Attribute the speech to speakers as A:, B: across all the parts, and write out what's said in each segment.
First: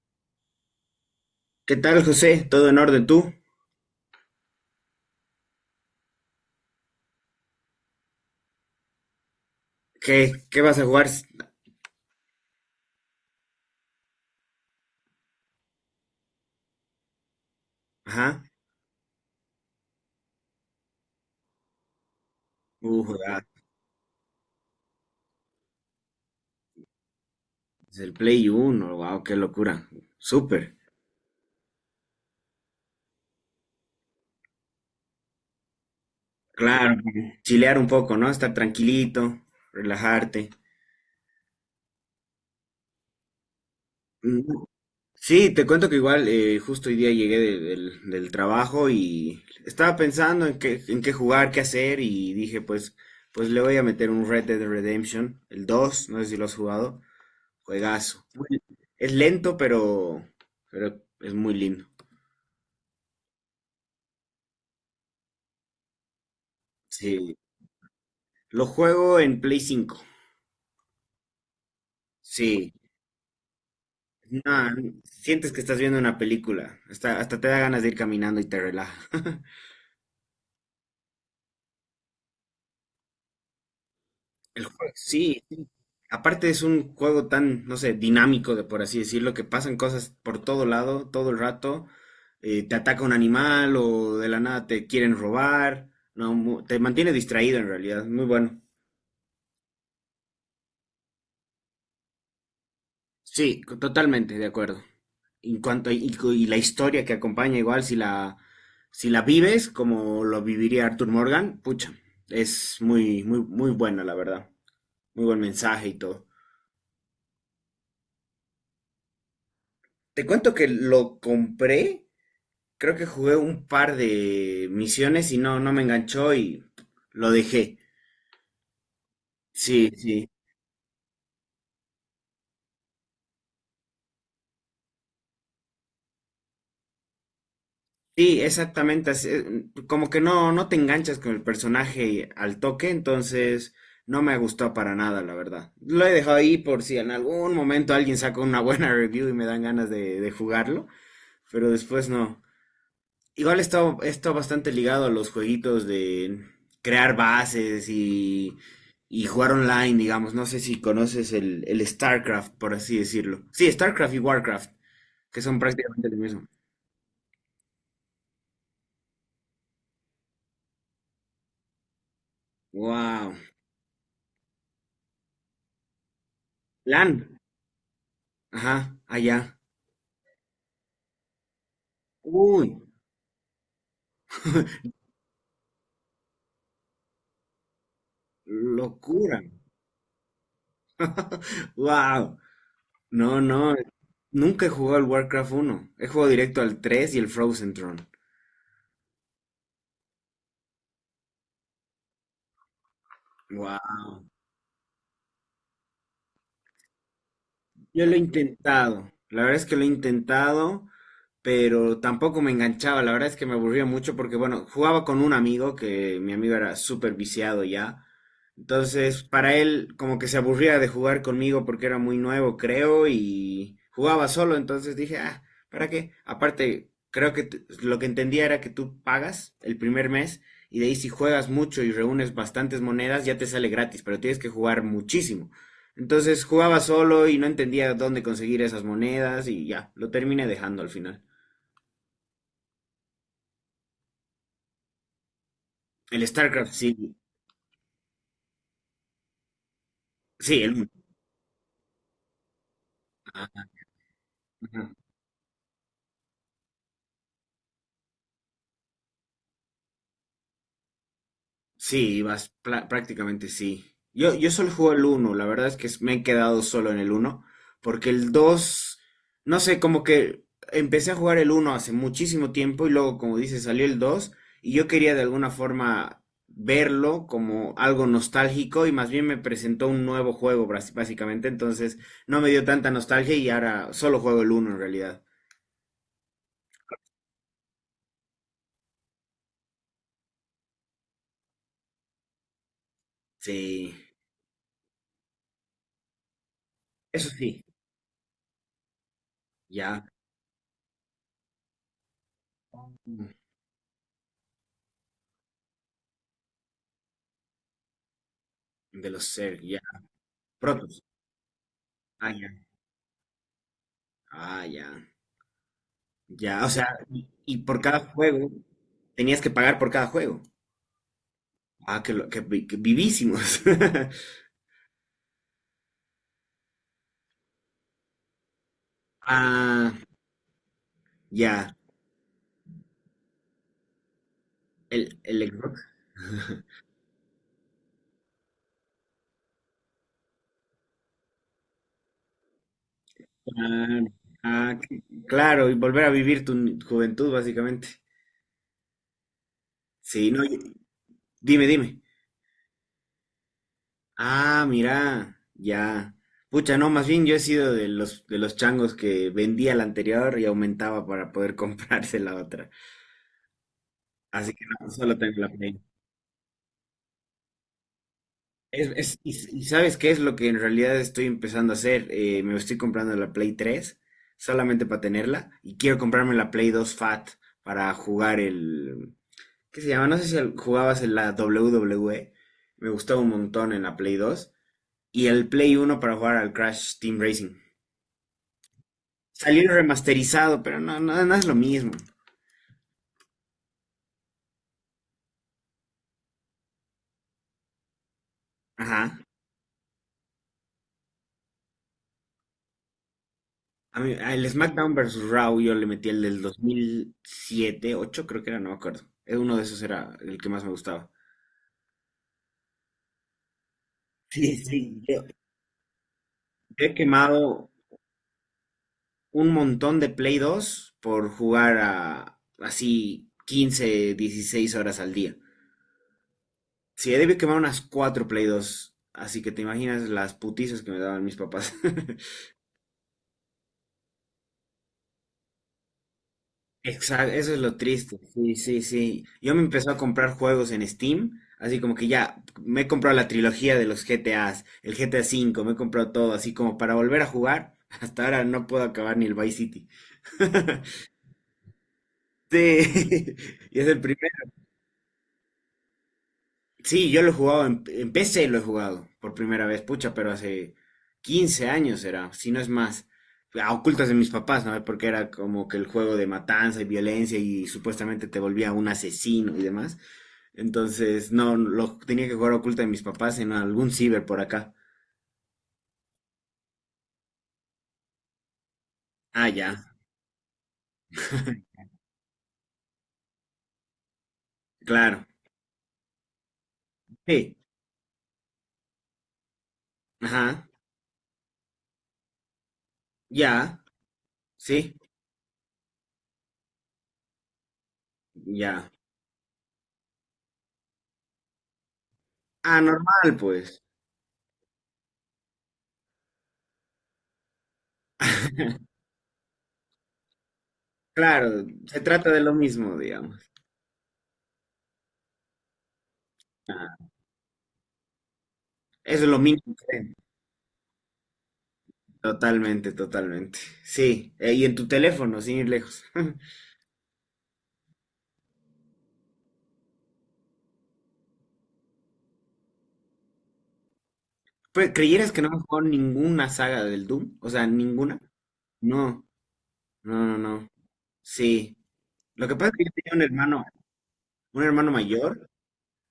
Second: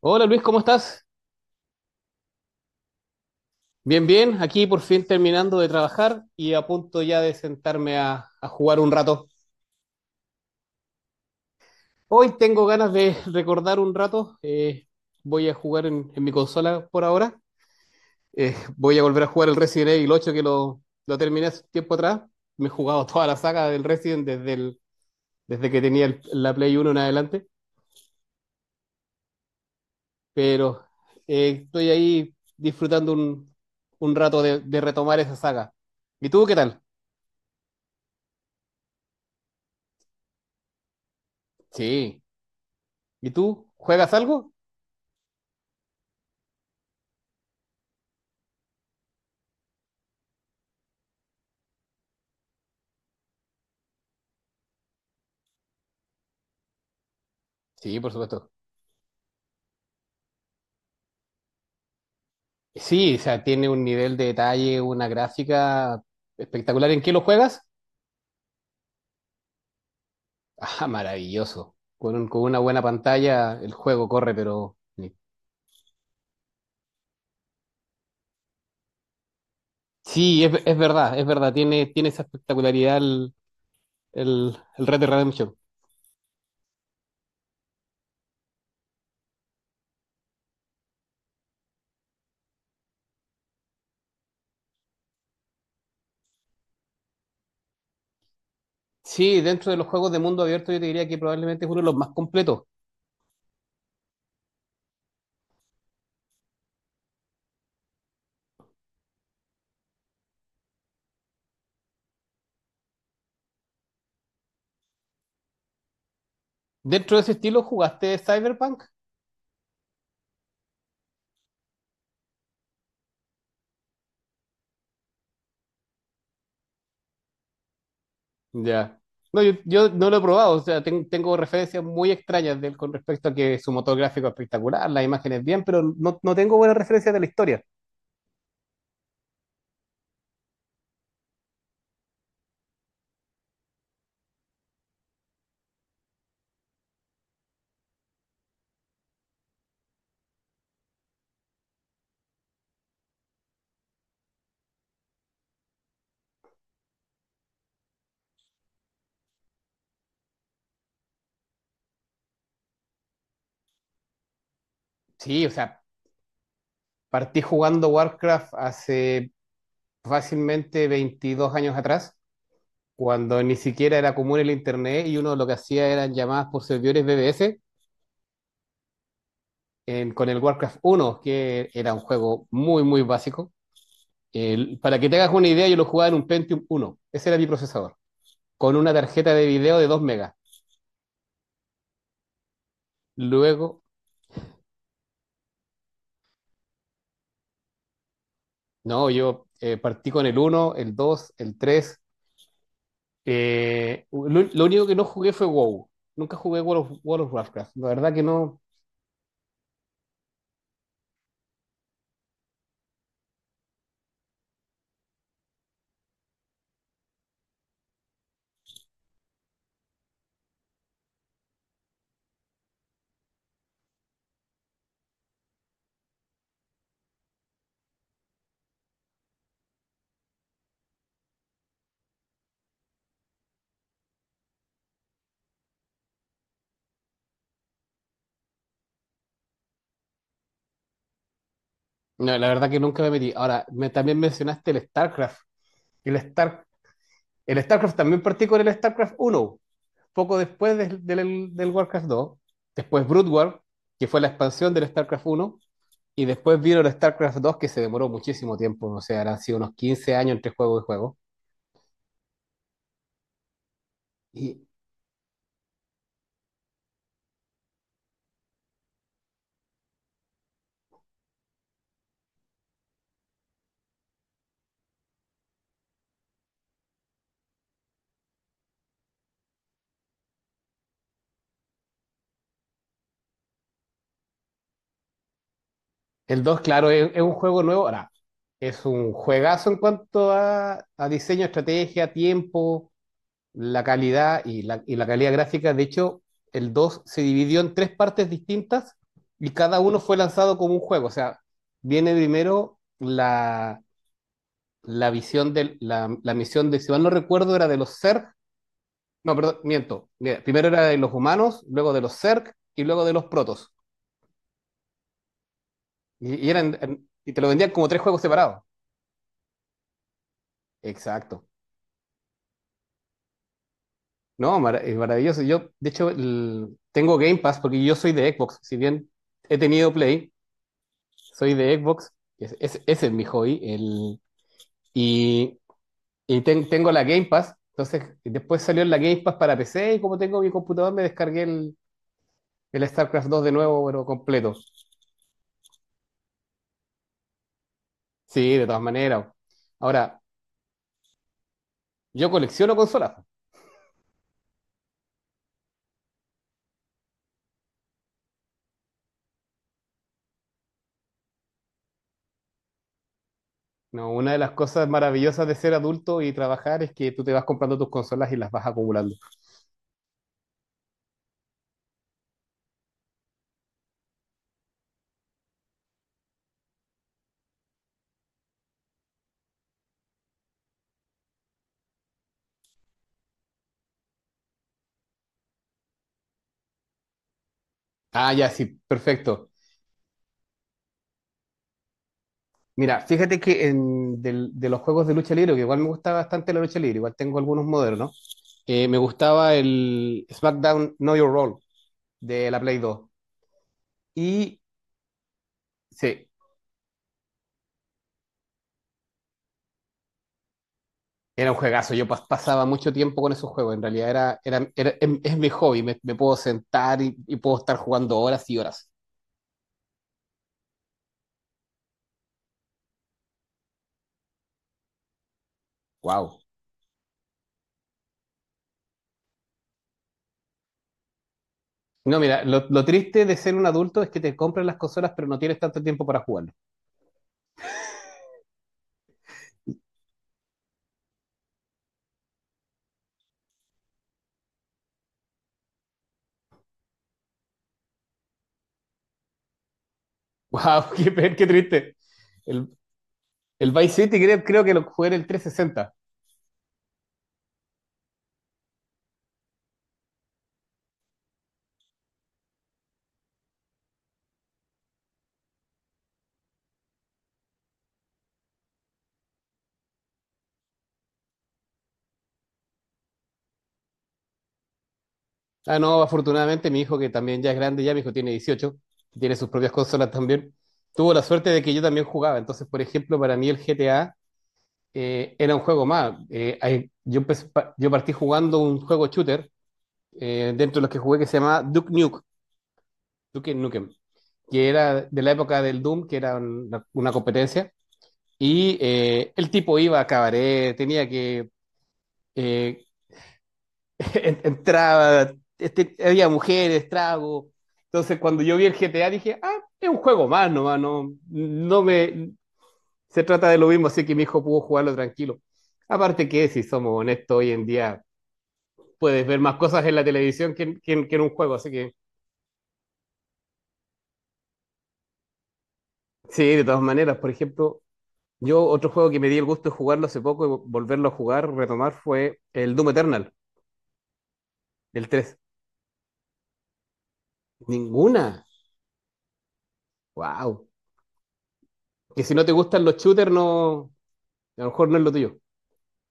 A: Hola Luis, ¿cómo estás?
B: ¿Qué tal, José? ¿Todo en orden tú?
A: Bien, bien, aquí por fin terminando de trabajar y a punto ya de sentarme a jugar un rato.
B: ¿Qué vas a jugar?
A: Hoy tengo ganas de recordar un rato, voy a jugar en mi consola por ahora.
B: Ajá.
A: Voy a volver a jugar el Resident Evil 8 que lo terminé hace tiempo atrás, me he jugado
B: Uh,
A: toda la
B: ah,
A: saga del Resident desde que tenía la Play Uno en adelante,
B: es el Play Uno. Wow, qué locura. Súper.
A: pero estoy ahí disfrutando un rato de retomar esa saga. ¿Y tú qué tal?
B: Claro. Chilear un poco, ¿no? Estar tranquilito, relajarte.
A: Sí. ¿Y tú juegas
B: Mm,
A: algo?
B: sí, te cuento que igual justo hoy día llegué del trabajo y estaba pensando en qué jugar, qué hacer y dije, pues le voy a meter un Red Dead Redemption, el 2. No sé si lo has jugado.
A: Sí, por
B: Juegazo.
A: supuesto.
B: Muy- es lento, pero es muy lindo.
A: Sí, o sea, tiene un nivel de detalle, una gráfica espectacular. ¿En qué lo
B: Sí,
A: juegas?
B: lo juego en Play 5.
A: Ah, maravilloso. Con una
B: Sí,
A: buena pantalla el juego corre, pero.
B: no, sientes que estás viendo una película. Hasta, hasta te da ganas de ir caminando y te relaja.
A: Sí, es verdad, es verdad. Tiene esa espectacularidad
B: El
A: el
B: juego,
A: Red Dead
B: sí,
A: Redemption.
B: sí. Aparte es un juego tan, no sé, dinámico, de por así decirlo, que pasan cosas por todo lado, todo el rato. Te ataca un animal o de la nada te quieren robar. No, mu- te mantiene distraído en realidad. Muy bueno.
A: Sí, dentro de los juegos de mundo abierto yo te diría que probablemente es uno de los más completos.
B: Sí, co- totalmente de acuerdo. En cuanto a- y, co- y la historia que acompaña, igual si la vives como lo viviría Arthur Morgan, pucha, es muy muy muy buena la verdad. Muy buen mensaje y todo.
A: ¿Dentro de ese estilo jugaste Cyberpunk?
B: Te cuento que lo compré, creo que jugué un par de misiones y no me enganchó y lo dejé.
A: Ya. No, yo
B: Sí,
A: no lo he
B: sí.
A: probado, o sea, tengo referencias muy extrañas de él con respecto a que su motor gráfico es espectacular, las imágenes bien, pero no tengo buenas referencias de la historia.
B: Sí, exactamente, así, como que no, no te enganchas con el personaje al toque, entonces no me gustó para nada, la verdad. Lo he dejado ahí por si en algún momento alguien saca una buena review y me dan ganas de jugarlo, pero después no. Igual está, está bastante ligado a los jueguitos de crear bases y jugar online, digamos. No sé si conoces el StarCraft, por así decirlo. Sí, StarCraft y WarCraft, que
A: Sí, o
B: son
A: sea,
B: prácticamente lo mismo.
A: partí jugando Warcraft hace fácilmente 22 años atrás,
B: Wow.
A: cuando ni siquiera era común el internet y uno lo que hacía eran llamadas por servidores
B: LAN.
A: BBS
B: Ajá, allá.
A: con el Warcraft uno, que era un juego
B: Uy,
A: muy, muy básico. El- para que te hagas una idea, yo lo jugaba en un Pentium uno, ese era mi procesador, con una tarjeta
B: locura.
A: de video de 2 megas.
B: Wow. No, no.
A: Luego,
B: Nunca he jugado al Warcraft uno. He jugado directo al 3 y el Frozen Throne.
A: no, yo partí con el uno, el dos, el tres,
B: Wow.
A: lo único que no jugué fue WoW. Nunca jugué World of Warcraft. La
B: Yo
A: verdad
B: lo he
A: que no,
B: intentado. La verdad es que lo he intentado, pero tampoco me enganchaba, la verdad es que me aburría mucho porque, bueno, jugaba con un amigo que mi amigo era súper viciado ya, entonces para él como que se aburría de jugar conmigo porque era muy nuevo, creo, y jugaba solo, entonces dije, ah, ¿para qué? Aparte, creo que t- lo que entendía era que tú pagas el primer mes y de ahí si juegas mucho y reúnes bastantes monedas ya te sale gratis, pero tienes que jugar muchísimo. Entonces jugaba solo y no entendía dónde conseguir esas monedas y ya, lo terminé dejando al final.
A: no, la verdad que nunca me metí. Ahora, también mencionaste el StarCraft. El,
B: El
A: Star,
B: StarCraft, sí.
A: el StarCraft también partí con el StarCraft uno, poco
B: Sí, el
A: después
B: uno.
A: del Warcraft dos. Después Brood War, que fue la expansión del
B: Ajá.
A: StarCraft uno. Y después vino el StarCraft dos, que se demoró muchísimo tiempo. O sea, han sido unos 15 años entre juego y juego.
B: Sí, vas, pla- prácticamente sí. Yo
A: Y
B: solo juego el uno, la verdad es que me he quedado solo en el uno porque el 2 no sé, como que empecé a jugar el uno hace muchísimo tiempo y luego, como dices, salió el 2 y yo quería de alguna forma verlo como algo nostálgico y más bien me presentó un nuevo juego, bras- básicamente, entonces no me dio tanta nostalgia y ahora solo juego el uno en realidad.
A: el 2, claro, es un juego nuevo. Ahora, es un juegazo en cuanto a diseño, estrategia, tiempo, la
B: Sí,
A: calidad y y la calidad gráfica. De hecho, el 2 se
B: eso
A: dividió
B: sí,
A: en tres partes distintas y cada uno
B: ya.
A: fue lanzado como un juego. O sea, viene primero la visión de la misión de, si mal no recuerdo, era de los Zerg.
B: De
A: No,
B: los
A: perdón,
B: Zerg, ya.
A: miento. Mira, primero era de
B: Protoss.
A: los humanos, luego de los
B: Ah, ya.
A: Zerg y luego de los protos.
B: Ah, ya.
A: Y
B: Ya, o sea,
A: eran,
B: y,
A: y te lo
B: y
A: vendían
B: por
A: como tres
B: cada
A: juegos
B: juego
A: separados.
B: tenías que pagar por cada juego.
A: Exacto.
B: Ah, que, lo- que, vi- que vivísimos.
A: No, es maravilloso. Yo, de hecho, tengo Game Pass porque yo soy de Xbox. Si bien he tenido
B: Ah,
A: Play, soy
B: ya.
A: de Xbox. Ese es mi hobby. El,
B: El
A: y
B: Xbox.
A: y ten- tengo la Game Pass. Entonces, después salió la Game Pass para PC y como tengo mi computador, me descargué el StarCraft 2 de nuevo,
B: Ah,
A: pero completo.
B: ah, c- claro, y volver a vivir tu ni- juventud, básicamente.
A: Sí, de todas maneras. Ahora,
B: Sí, no, y- dime, dime.
A: yo colecciono consolas.
B: Ah, mira, ya. Pucha, no, más bien yo he sido de los changos que vendía la anterior y aumentaba para poder comprarse la otra.
A: No, una de las
B: Así que
A: cosas
B: no, solo tengo
A: maravillosas
B: la
A: de ser
B: Play.
A: adulto y trabajar es que tú te vas comprando tus consolas y las vas acumulando.
B: ¿Y ¿sabes qué es lo que en realidad estoy empezando a hacer? Me estoy comprando la Play 3, solamente para tenerla y quiero comprarme la Play 2 Fat para jugar el... ¿Qué se llama? No sé si al- jugabas en la WWE. Me gustaba un montón en la Play 2, y el Play uno para jugar al Crash Team Racing.
A: Ah, ya, sí, perfecto.
B: Salió remasterizado, pero no, no, no es lo mismo.
A: Mira, fíjate que de los juegos de lucha libre, que igual me gusta bastante la lucha libre, igual tengo algunos modernos, me
B: Ajá.
A: gustaba el SmackDown Know Your Role de la Play dos.
B: A mí- al
A: Y
B: SmackDown versus Raw yo le metí el
A: sí,
B: del 2007, 8 creo que era, no me acuerdo. Uno de esos era el que más me gustaba.
A: era un juegazo, pasaba mucho tiempo con esos juegos, en realidad
B: Sí, sí, yo-
A: es, mi hobby, me puedo
B: he
A: sentar y
B: quemado
A: puedo estar jugando horas y horas.
B: un montón de Play 2 por jugar a así 15, 16 horas al día.
A: Wow.
B: Sí, he debido quemar unas 4 Play 2, así que te imaginas las putizas que me daban mis papás.
A: No, mira, lo triste de ser un adulto es que te compras las consolas, pero no tienes tanto tiempo para jugarlo.
B: Exacto, eso es lo triste. Sí, sí, sí. Yo me empezó a comprar juegos en Steam, así como que ya me he comprado la trilogía de los GTAs, el GTA V, me he comprado todo, así como para volver a jugar. Hasta ahora no puedo acabar ni el Vice City.
A: Wow, qué triste.
B: Sí,
A: El, el
B: y es el
A: Vice City,
B: primer.
A: creo que lo jugué en el 360.
B: Sí, yo lo he jugado en PC, lo he jugado por primera vez, pucha, pero hace 15 años era, si no es más. A ocultas de mis papás, ¿no? Porque era como que el juego de matanza y violencia y supuestamente te volvía un asesino y demás. Entonces, no, lo tenía que jugar oculta de mis papás en algún ciber por acá.
A: Ah, no, afortunadamente mi hijo, que también ya es grande, ya mi hijo tiene 18, tiene
B: Ah,
A: sus propias
B: ya.
A: consolas también, tuvo la suerte de que yo también jugaba. Entonces, por ejemplo, para mí el GTA
B: Claro.
A: era un juego más. Eh, ahí- yo, empecé
B: Sí.
A: pa- yo partí jugando un juego shooter,
B: Ajá.
A: dentro de los que jugué que se llamaba Duke
B: Ya.
A: Nukem, que era
B: Sí.
A: de la época del Doom, que era una competencia. Y
B: Ya.
A: eh, el tipo iba a cabaret, tenía que
B: Ah,
A: eh,
B: normal, pues.
A: entraba, este, había mujeres, trago. Entonces, cuando yo vi el GTA, dije, ah, es un juego más nomás, no,
B: Claro,
A: no
B: se
A: me.
B: trata de lo mismo,
A: Se trata
B: digamos.
A: de lo mismo, así que mi hijo pudo jugarlo tranquilo. Aparte que, si somos
B: Ah,
A: honestos, hoy en día
B: eso
A: puedes
B: es lo
A: ver más
B: mínimo
A: cosas en
B: que
A: la
B: ven.
A: televisión que en un juego, así que
B: Totalmente, totalmente. Sí, y en tu teléfono, sin ir lejos.
A: sí, de todas maneras. Por ejemplo, yo otro juego que me di el gusto de jugarlo hace poco y volverlo a jugar, retomar, fue el Doom Eternal,
B: Pues,
A: el
B: ¿creyeras
A: tres.
B: que no hemos jugado ninguna saga del Doom? O sea, ninguna.
A: Ninguna.
B: No, no, no,
A: Wow.
B: no. Sí.
A: Que si no
B: Lo
A: te
B: que pasa es
A: gustan
B: que yo
A: los
B: tenía
A: shooters, no, a
B: un
A: lo mejor
B: hermano
A: no es lo tuyo.
B: mayor,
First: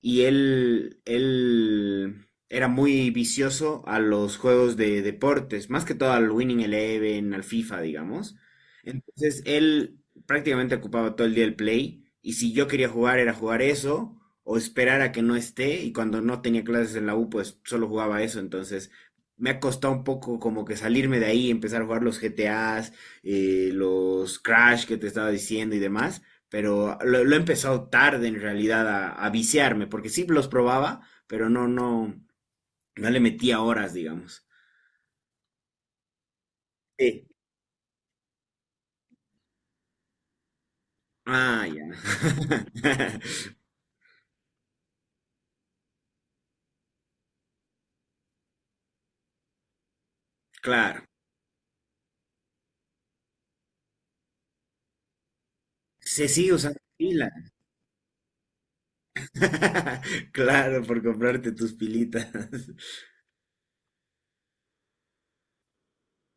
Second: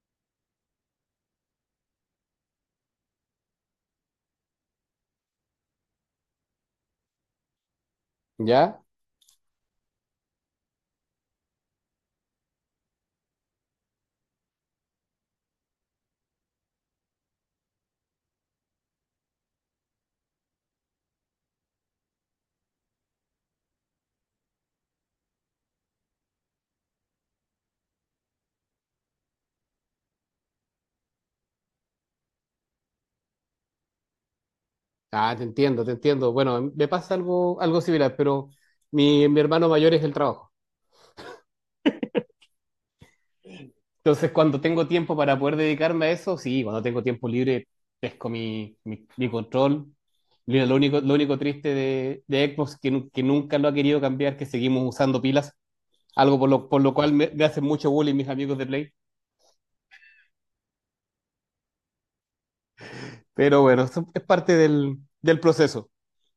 B: y él era muy vicioso a los juegos de deportes, más que todo al Winning Eleven, al FIFA, digamos.
A: ¿Ya?
B: Entonces él prácticamente ocupaba todo el día el Play y si yo quería jugar era jugar eso o esperar a que no esté y cuando no tenía clases en la U pues solo jugaba eso. Entonces me ha costado un poco como que salirme de ahí, empezar a jugar los GTAs, los Crash que te estaba diciendo y demás, pero lo he empezado tarde en realidad a viciarme, porque sí los probaba, pero no, no, no le metía horas, digamos.
A: Ah, te entiendo, te entiendo. Bueno, me pasa
B: Sí.
A: algo similar, pero mi hermano mayor es el trabajo.
B: Ah, ya.
A: Entonces, cuando tengo tiempo para poder dedicarme a eso, sí, cuando tengo tiempo libre, pesco mi control. Mira,
B: Claro.
A: lo único triste de Xbox es que, que nunca lo ha querido cambiar, que seguimos usando pilas,
B: Se
A: algo
B: sigue usando
A: por lo cual
B: pila.
A: me hacen mucho bullying mis amigos de Play.
B: Claro, por comprarte tus pilitas.
A: Pero bueno, eso es parte del proceso.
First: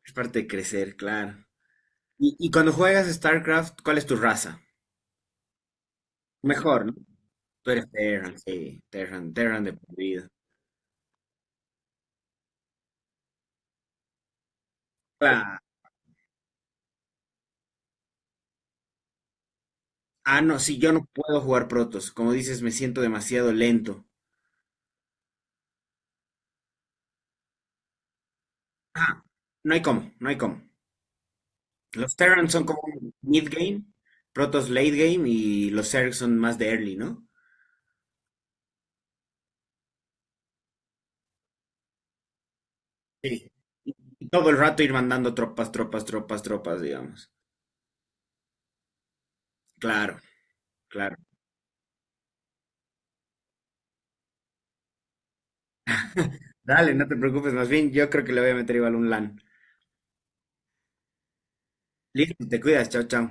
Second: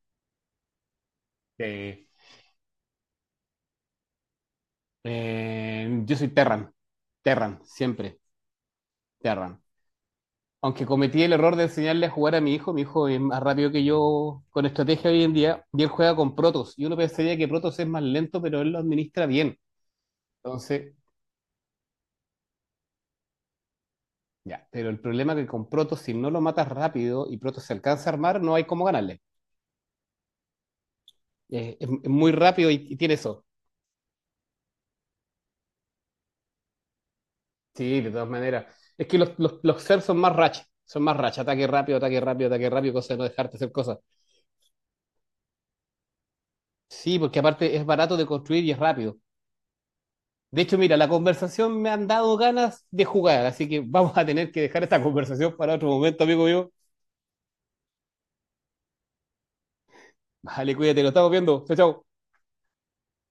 B: Es parte de crecer, claro.
A: Eh,
B: Y cuando juegas StarCraft, ¿cuál es tu raza?
A: yo soy Terran,
B: Mejor, ¿no?
A: Terran,
B: Tú eres
A: siempre,
B: Terran, sí, Terran,
A: Terran.
B: Terran de por vida.
A: Aunque cometí el error de enseñarle a jugar a mi hijo es más rápido que yo con estrategia hoy en
B: Claro.
A: día, y él juega con Protoss. Y uno pensaría que Protoss es más lento, pero él lo administra bien.
B: Ah, no, sí,
A: Entonces,
B: yo no puedo jugar protos. Como dices, me siento demasiado lento.
A: ya, pero el problema es que con Protoss, si no lo matas rápido y Protoss se alcanza a armar, no hay cómo ganarle.
B: Ajá. No hay cómo, no hay cómo.
A: Es
B: Los
A: muy
B: Terrans son
A: rápido
B: como
A: y tiene eso.
B: mid game, Protoss late game y los Zerg son más de early, ¿no?
A: Sí, de todas maneras. Es que los Zerg son más racha, ataque rápido, ataque rápido, ataque rápido, cosa de no
B: Sí.
A: dejarte hacer
B: Y
A: cosas.
B: y todo el rato ir mandando tropas, tropas, tropas, tropas,
A: Sí,
B: digamos.
A: porque aparte es barato de construir y es rápido.
B: Claro,
A: De hecho, mira, la
B: claro.
A: conversación me han dado ganas de jugar, así que vamos a tener que dejar esta conversación para otro momento, amigo mío.
B: Dale, no te preocupes, más bien yo creo que le voy a meter igual un LAN.
A: Vale, cuídate, lo estamos viendo. Chao, chao.
B: Listo, te cuidas, chao, chao.